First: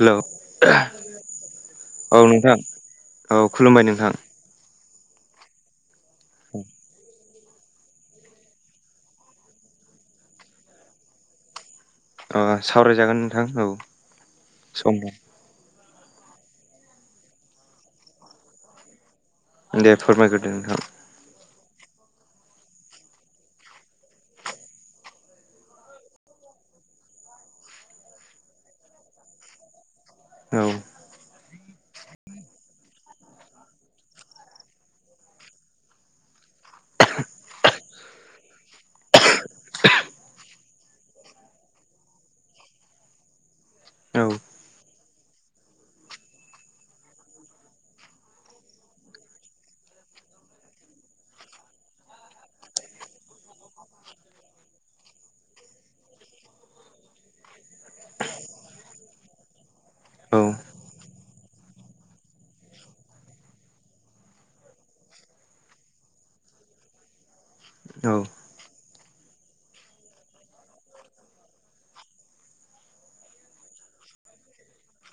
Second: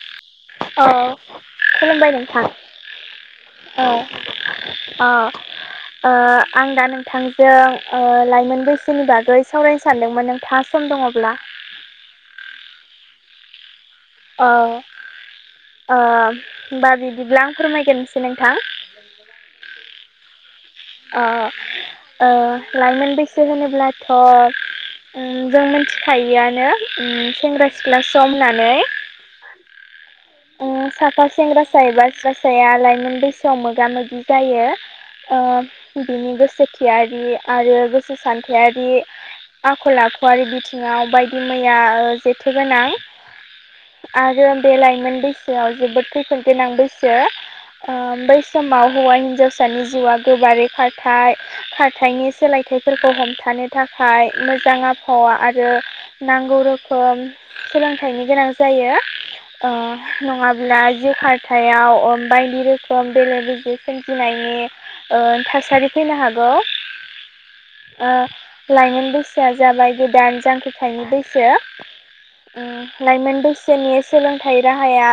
Hello औ खुलुमबाय नोंथां औ खुलुमबाय नोंथां औ। अ आं दा नोंथां। जों लाइमोन बैसोनि बागै सावरायनो सानदोंमोन नों था सम दङब्ला। अ सावरायजागोन नोंथां औ। औ सम दं होनोमबा बिदिब्ला आं फोरमायगोनोसै नोंथां। दे फोरमायगोरदो नोंथां। लाइमोन बैसो होनोब्लाथ' जों मिथिखायोआनो सेंग्रा सिख्ला सम होननानै। [inaudible] औ ओ साफा सेंग्रासा एबा सिख्लासाया लाइमोन बैसोआव मोगा मोगि जायो। बिनि गोसोथियारि आरो गोसो सान्थायारि आखल आखुआरि बिथिङाव बायदि मैया ओ जेथोगोनां। औ आरो बे लाइमोन बैसोआव जोबोद खैफोद गोनां बैसो। बै समाव हौवा हिन्जावसानि जिउआ गोबारै खारथाय खाारथायनि सोलायथायाइफोरखौ हमथानो थाखाय मोजां आबहावा आरो नांगौ रोखोम सोलोंथाइनि गोनां जायो ओ औ नङाब्ला जि हारथायाव बायदि रोखोम बेले बेजे सोमजिनायनि ओ थासारि फैनो हागौ। ओ औ लाइमोन बैसोआ जाबाय गोदान जांख्रिथायनि बैसो। ओ लाइमोन बैसोनि सोलोंथाइ राहाया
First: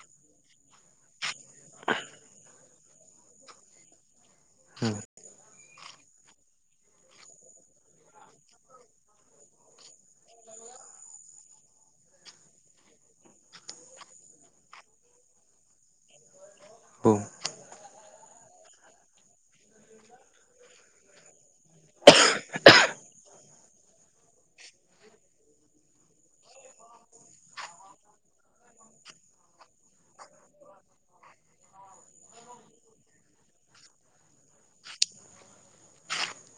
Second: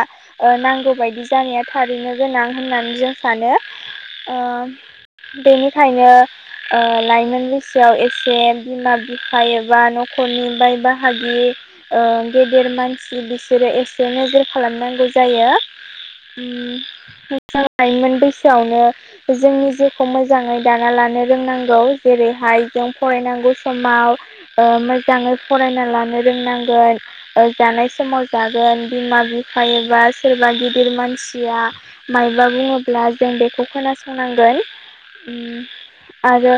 नांगौ बायदि जानाया थारैनो गोनां होननानै जों सानो। बेनिखायनो ओ लाइमोन बैसोआव एसे बिमा बिफा एबा न'खरनि बाय बाहागि ओ गेदेर मानसि बिसोरो एसे नोजोर खालामनांगौ जायो। उम औ मोजां लाइमोन बैसोयावनो जोंनि जिउखौ मोजाङै दाना लानो रोंनांगौ जेरैहाय जों फरायनांगौ समाव ओ मोजाङै फरायना लानो रोंनांगोन। ओ जानाय समाव जागोन बिमा बिफायो एबा सोरबा गिदिर मानसिया मायबा बुङोब्ला जों बेखौ खोनासंनांगोन आरो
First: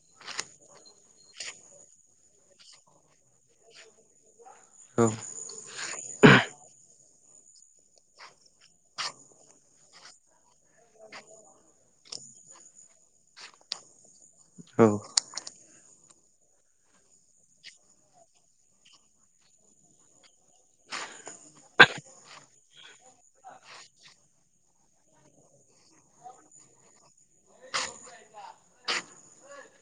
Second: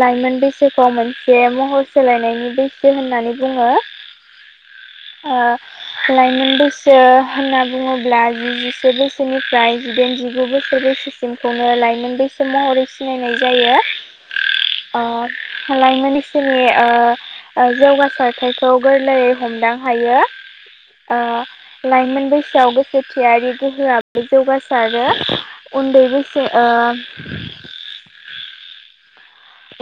लाइमोन बैसोखौ मोनसे महर सोलायनायनि बैसो होननानै बुङो। [inaudible] औ ओ लाइमोन बैसो होनना बुङोब्ला जि जिसे बैसोनिफ्राय जिदाइन जिगु बोसोर बैसोसिमखौनो लाइमोन बैस सो महरै सिनायनाय जायो ओ लाइमोन बैसोनि ओ जौगासारथायखौ गोरलैयै हमदां हायो ओ लाइमोन बैसोआव गोसोथियारि गोहोआबो जौगासारो। उन्दै बैसो ओ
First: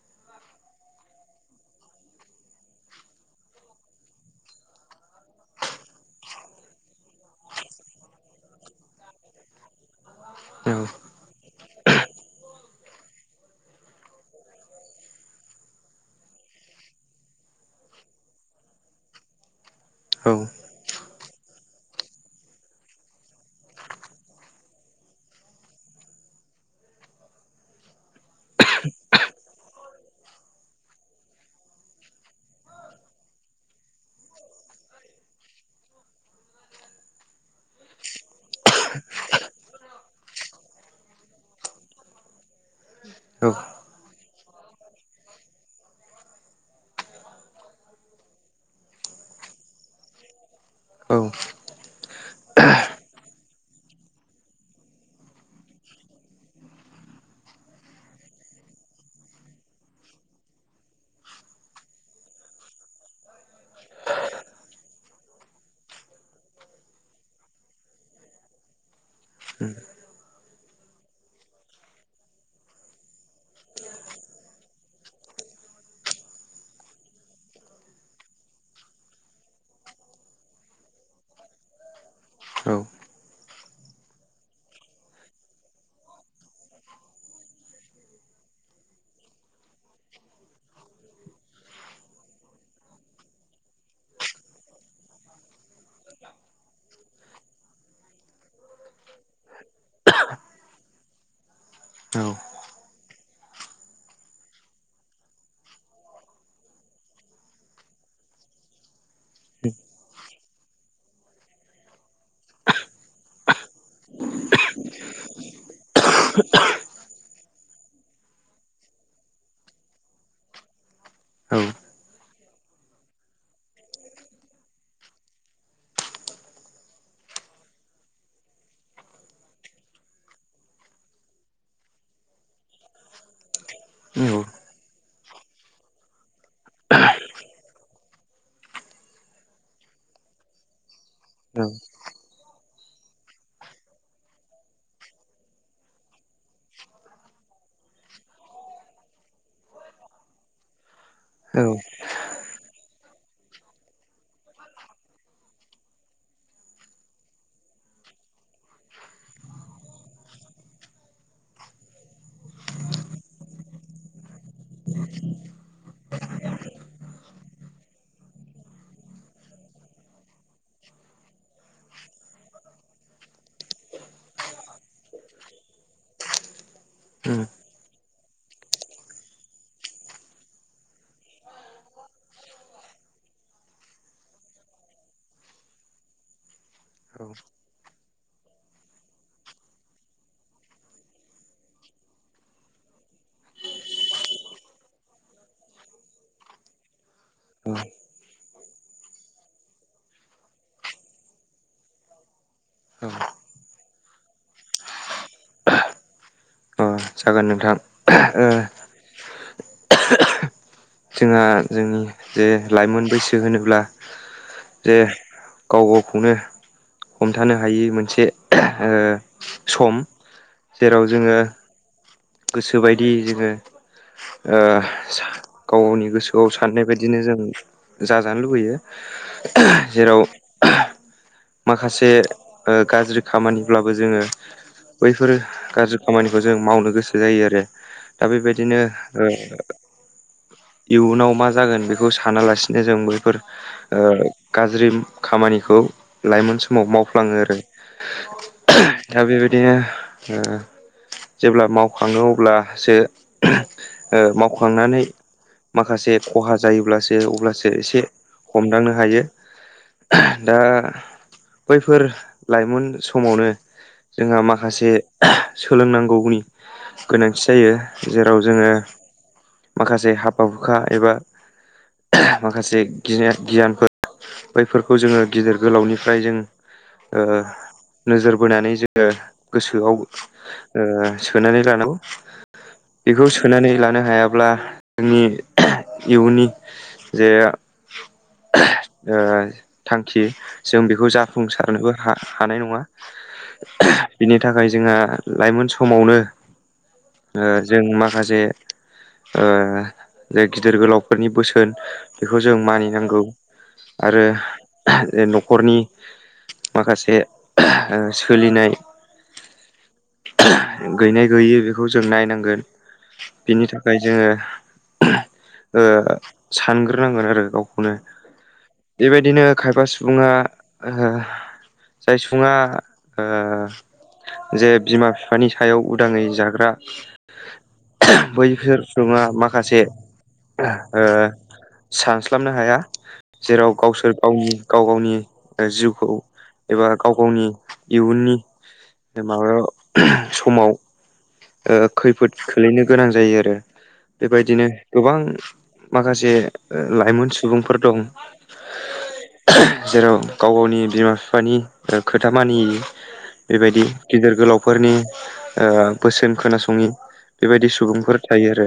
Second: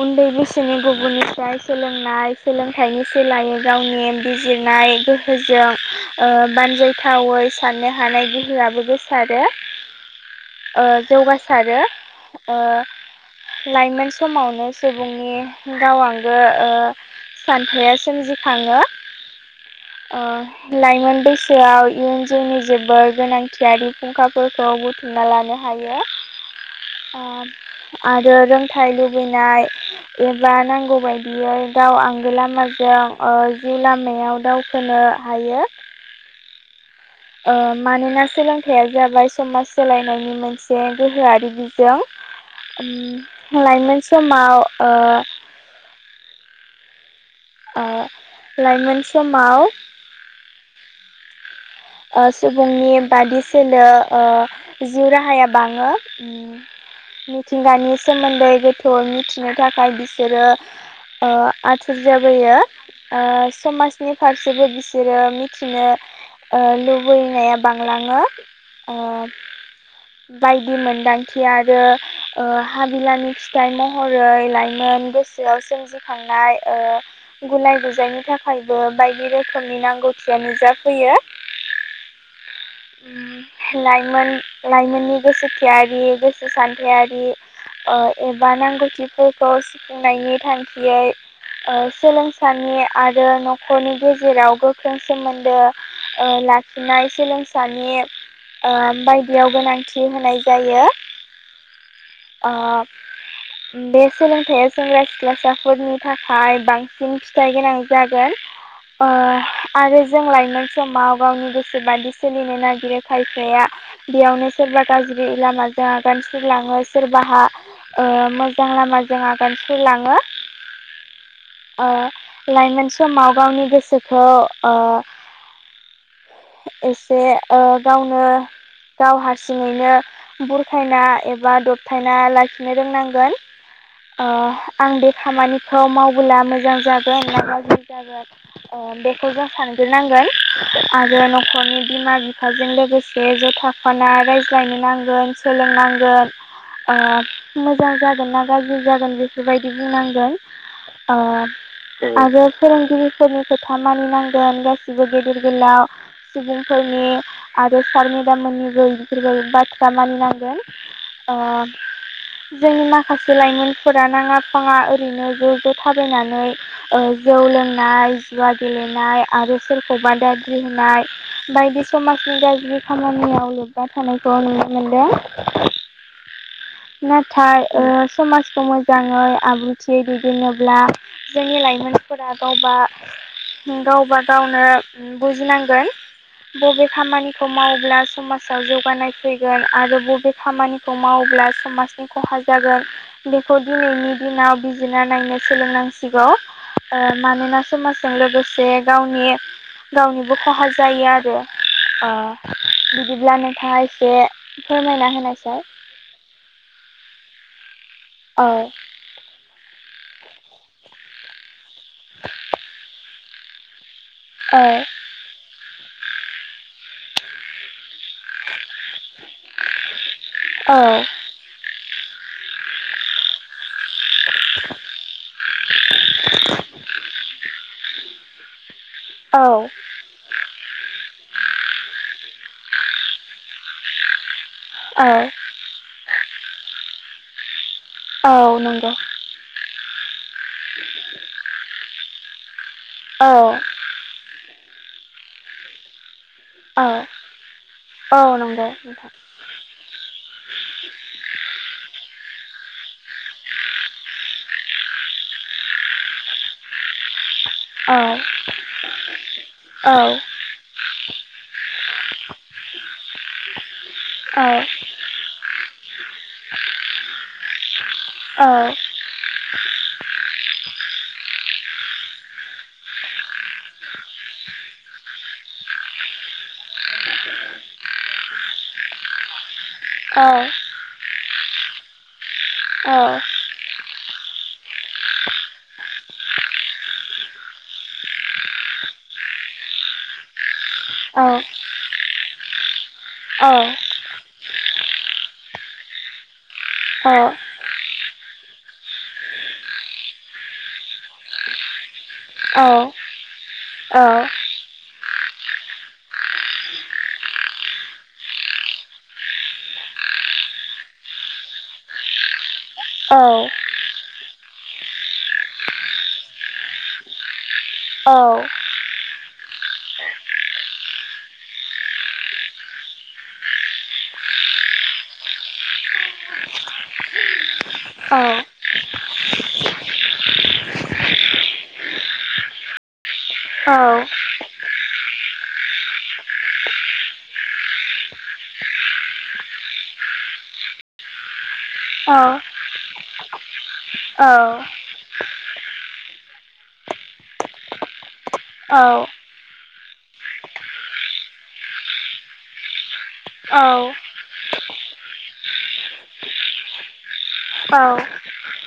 उन्दै बैसोनि गुबुननिफ्राय सोलोंनाय सोलोंथाइनि सोलायै गावनि बिजिरनाय गो फोरजों ओ बानजायथावै साननो हानाय गोहोआबो गोसारो। ओ जौगासारो ओ लाइमोन समावन नो सुबुंनि गाव आंगो ओ सानथाया सोमजिखाङो। ओ लाइमोन बैसोआव इयुन जिउनि जोबोर गोनांथियारि फुंखाफोरखौ बुथ उमना लानो हायो ओ आरो रोंथाय लुब बैनाय एबा नांगौ बायदियै दाउ आंगो लामाजों जिउ लामायाव दाउ खोनो हायो। ओ मानोना सोलोंथाइया जाबाय समाज सोलायनायनि मोनसे गोहोआरि बिजों उम लाइमोन समाव ओ। ओ लाइमोन समाव औ ओ सुबुंनि बादि सोलो ओ जिउ राहाया बाङो उम। मिथिंगानि सोमोन्दै गोथौ मिथिनो थाखाय बिसोरो ओ आथुर जाबोयो। ओ समाजनि फारसेबो बिसोरो मिथिनो ओ लुबैनाया बांलाङो ओ बायदि मोनदांथि आरो ओ हाबिलानि फिथाइ महरै लाइमोन गोसोआव सोमजि सोमजि खांनाय ओ गुलाय गुजायनि थाखायबो बायदि रोखोमनि नांगौथिया नुजाफैयो। औ उम लाइमोन-लाइमोननि गोसोथियारि गोसो सान्थायारि ओ एबा नांगौथिफोरखौ सफुंनायनि थांखियै ओ सोलोंसानि आरो न'खरनि गेजेराव गोख्रों सोमोन्दो ओ लाखिनाय सोलोंसानि ओ बायदियाव गोनांथि होनाय जायो। औ ओ बे सोलोंथाइया सेंग्रा सिख्लासाफोरनि थाखाय बांसिन फिथाइ गोनां जागोन। ओ आरो जों लाइमोन समाव गावनि गोसोबादि सोलिनो नागिरो खायफाया। बेयावनो सोरबा गाज्रि लामाजों आगान सुरलाङो सोरबाहा मोजां लामाजों आगान सुरलाङो। ओ लाइमोन समाव गावनि गोसोखौ ओ एसे ओ गावनो गाव हारसिङैनो बुरखायना एबा दबथायना लाखिनो रोंनांगोन। ओ आं बे खामानिखौ मावबोला मोजां जागोन ना गाज्रि जागोन। ओ बेखौ जों सानग्रोनांगोन। आरो न'खरनि बिमा बिफाजों लोगोसे ज' थाफाना रायज्लायनो नांगोन। सोलोंनांगोन ओ मोजां जागोन ना गाज्रि जागोन बेफोरबायदि बुंनांगोन ओ आरो फोरोंगिरिफोरनि खोथा मानिनांगोन गासिबो बि फिर गलााव [unintelligible] सुबुंफोरनि आरो सार मेडाम मोननिबोबो बाथ्रा मानिनांगोन ओ जोंनि माखासे लाइमोनफोरा नाङा फाङा ओरैनो ज' ज' थाबायनानै ओ जौ लोंनाय जुवा गेलेनाय आरो सोरखौबा दाद्रि होनाय बायदि समाजनि गाज्रि खामानियाव लोब्बा थानायखौ नुनो मोनदों [inaudible] नाथाय ओ समाजखौ मोजाङै आब्रुथियै दैदेनोब्ला जोंनि लाइमोनफोरा गावबा - गावबा गावनो बुजिनांगोन बबे खामानिखौ मावब्ला समाजाव जौगानाय फैगोन आरो बबे खामानि खौ मावोब्ला समाजनि खहा जागोन बेखौ दिनैनि दिनाव बिजिरना नायनो सोलोंनांसिगौ ओ मानोना समाजजों लोगोसे गावनि गावनिबो खहा जायो आरो ओ बिदिब्ला नोंथाङा एसे फोरमायना होनाय सार अ जागोन नोंथां औ जोंहा जोंनि जे लाइमोन बैसो होनोब्ला औ जे गाव गावखौनो हमथानो हायि मोनसे ओ सम औ जेराव जोङो गोसोबायदि जोङो ओ गाव-गावनि गोसोआव साननाय बायदिनो जों जाजानो लुबैयो औ जेराव माखासे ओ गाज्रि खामानिब्लाबो जोङो औ बैफोर गाज्रि खामानिखौ जों मावनो गोसो जायो आरो दा औ बेबायदिनो नंगौ ओ इयुनाव मा जागोन बेखौ सानालासिनो जों बैफोर औ ओ गाज्रि खामानिखौ लाइमोन औ समाव मावफ्लाङो आरो औ नंगौ नोंथां दा बेबायदिनो ओ जेब्ला मावखाङो अब्लासो ओ मावखांनानै माखासे खहा जायोब्लासो अब्लासो एसे औ हमदांनो हायो औ दा बैफोर लाइमोन समावनो जोंहा औ माखासे सोलोंनांगौनि गोनांथि जायो जेराव जोङो औ माखासे हाबा हुखा एबा माखासे गियानफोर बैफोरखौ जोङो गिदिर गोलावनि फ्राय जों ओ नोजोर बोनानै जोङो गोसोआव औ ओ सोनानै लानांगौ बेखौ औ सोनानै लानो हायाब्ला जोंनि इयनि जे थांखि जों बेखौ जाफुंसारनोबो ह हानाय नङा औ बिनि थाखाय जोंहा लाइमोन समावनो अ जों माखासे जे गिदिर गोलावफोरनि बोसोन बेखौ जों मानिनांगौ आरो हरनि माखासे सोलिनाय गैनाय गैयि बेखौ जों नायनांगोन बिनि थाखाय जोङो ओ सानग्रोनांगोन आरो गावखौनो बेबायदिनो खायफा सु सुबुङा ओ जाय सुबुङा ओ जे बिमा-बिफानि सायाव उदाङै जाग्रा बैसोर सुबुङा माखासे ओ सानस्लाबनो हाया जेराव गावसोर गावनि गाव गावनि ओ जिउखौ एबा गाव गावनि इयुननि माबा समाव ओ खैफोद खोलैनो गोनां जायो आरो बेबायदिनो गोबां माखासे लाइमोन सुबुंफोर दं। औ जेराव गाव गावनि बिमा-बिफानि ओ खोथा मानियो बेबायदि गिदिर गोलावफोरनि ओ बोसोन खोनासङि बेबायदि सुबुंफोर थायो आरो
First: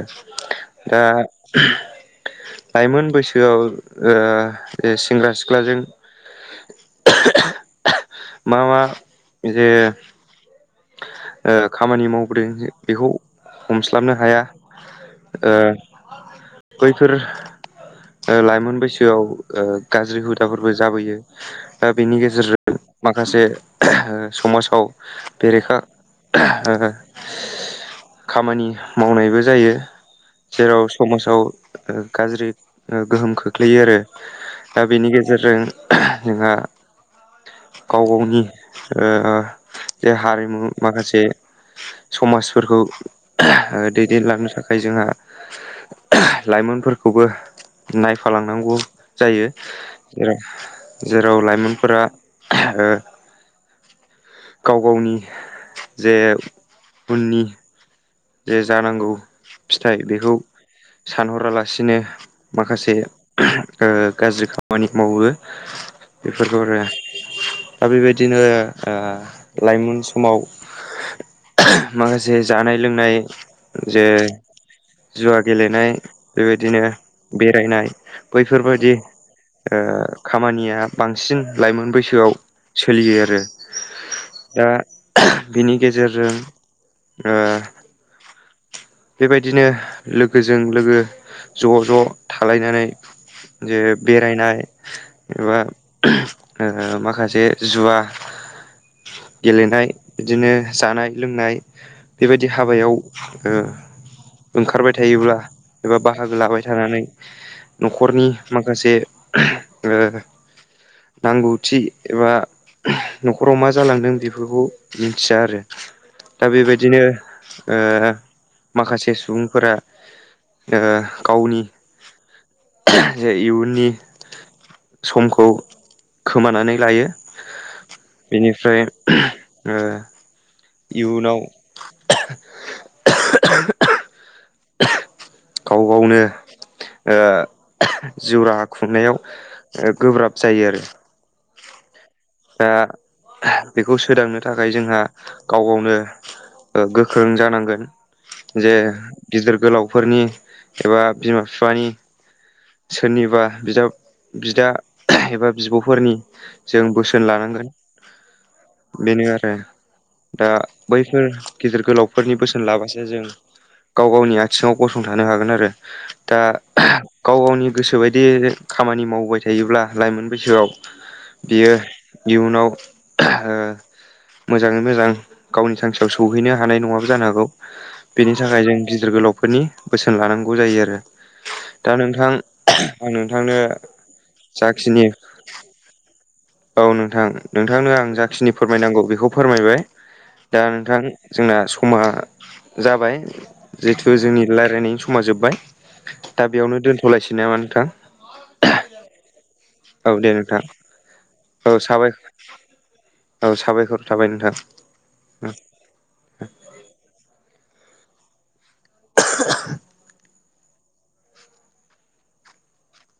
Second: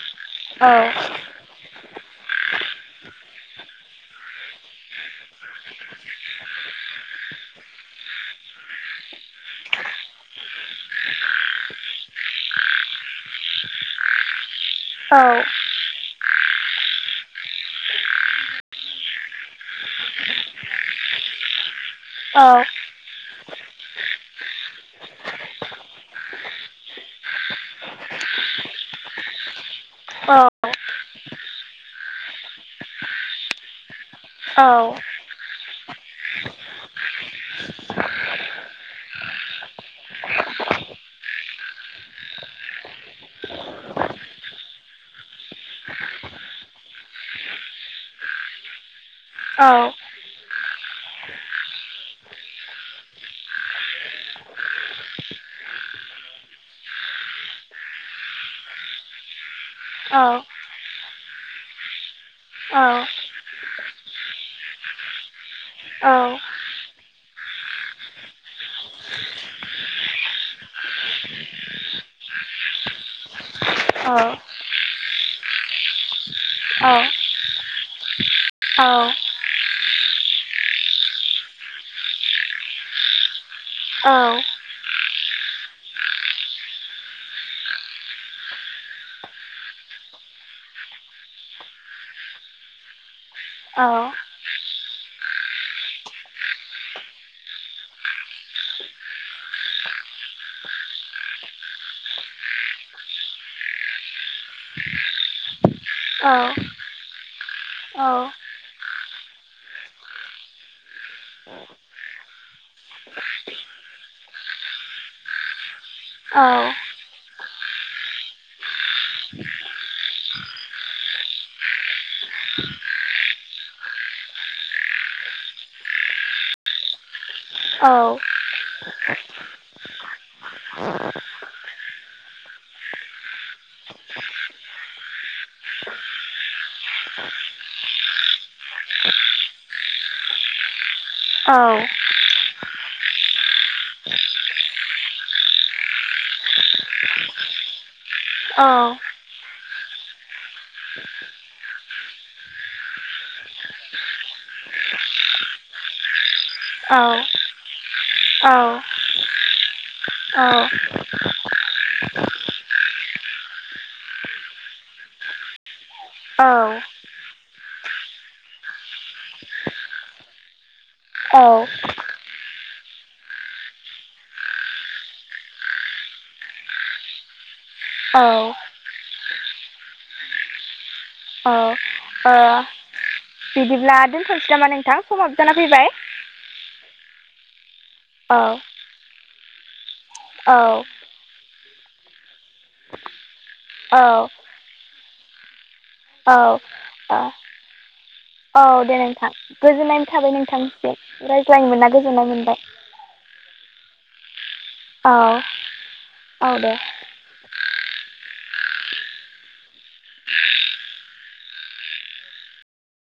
दा लाइमोन बैसोआव ओ सेंग्रा सि ख्लाजों मा मा जे ओ खामानि मावबोदों बेखौ हमस्लाबनो हाया ओ बैफोर ओ लाइमोन बैसोआव ओ गाज्रि हुदा हुदाफोरबो जाबोयो दा बेनि गेजेरजों माखासे समाजाव बेरेखा खामानि मावनायबो जायो। जेराव समाजाव गाज्रि गोहोम खोख्लैयो आरो दा बेनि गेजेरजों जोंहा गाव गावनि ओ जे हारिमु माखासे समाजफोरखौ ओ दैदेनलांनो थाखाय जोंहा लाइमोनफोरखौबो नायफालांनांगौ जायो जेर जेराव लाइमोनफोरा ओ गाव गावनि जे उननि जे जानांगौ फिथाइ बेखौ सानहरालासिनो माखासे ओ गाज्रि खामानि मावो बेफोरखौनो दा बेबायदिनो ओ लाइमोन समाव माखासे जानाय लोंनाय जे जुवा गेलेनाय बेबायदिनो बेरायनाय बैफोर बायादि खामानिया बांसिन लाइमोन बैसोआव सोलियो आरो औ दा बिनि गेजेरजों बेबायदिनो लोगोजों लोगो ज' ज' थालायनानै जे बेरायनाय एबा ओ माखासे जुवा गेलेनाय बिदिनो जानाय लोंनाय बेबायदि हाबायाव ओ ओंखारबाय थायोब्ला एबा बाहागो लाबाय थानानै न'खरनि माखासे ओ नांगौथि एबा न'खराव मा जालांदों बेफोरखौ मिन्थिया आरो दा बेबायदिनो ओ माखासे सुबुंफोरा ओ गावनि जे इयुननि समखौ खोमानानै लायो। औ बेनिफ्राय ओ इयुनाव [unintelligible] गाव गावनो ओ जिउ राहा खुंनायाव ओ गोब्राब जायो आरो। औ दा बेखौ सोदांनो थाखाय जोंहा गाव गावनो ओ गोख्रों जानांगोन। जे गिदिर गोलावफोरनि एबा बिमा बिफानि सोरनिबा बिदा बिदा एबा बिब'फोरनि जों बोसोन लानांगोन। औ बेनो आरो, दा बैफोर गिदिर गोलावफोरनि बोसोन लाबासो जों गाव गावनि आथिङाव गसंथानो हागोन आरो। दा गाव गावनि गोसोबायदि खामानि मावबाय थायोब्ला लाइमोन बैसोआव बियो इयुनाव ओ मोजाङै मोजां गावनि थांखियाव सौहैनो हानाय नङाबो जानो हागौ। बेनि थाखाय जों गिदिर गोलावफोरनि बोसोन लानांगौ जायो आरो। दा नोंथां आं नोंथांनो बिदिब्ला दोनथ'नोसै नामा नोंथां, जाखिनि समाबो जाना फैबाय। औ नोंथां। नोंथांनो आं औ जाखिनि फोरमायनांगौ बेखौ फोरमायबाय। औ दा नोंथां जोंना समा जाबाय। जिहेतु औ जोंनि रायलायनायनि समा जोबबाय। दा बेयावनो औ दोनथ'लायसै नामा नोंथां? औ दे नोंथां। गोजोननाय औ दे थाबाय नोंथां नोंथांनिसिम रायज्लायनो औ मोना साबाय गोजोननाय मोनबाय। औ साबायखर थाबाय नोंथां। औ औ दे। [unintelligible]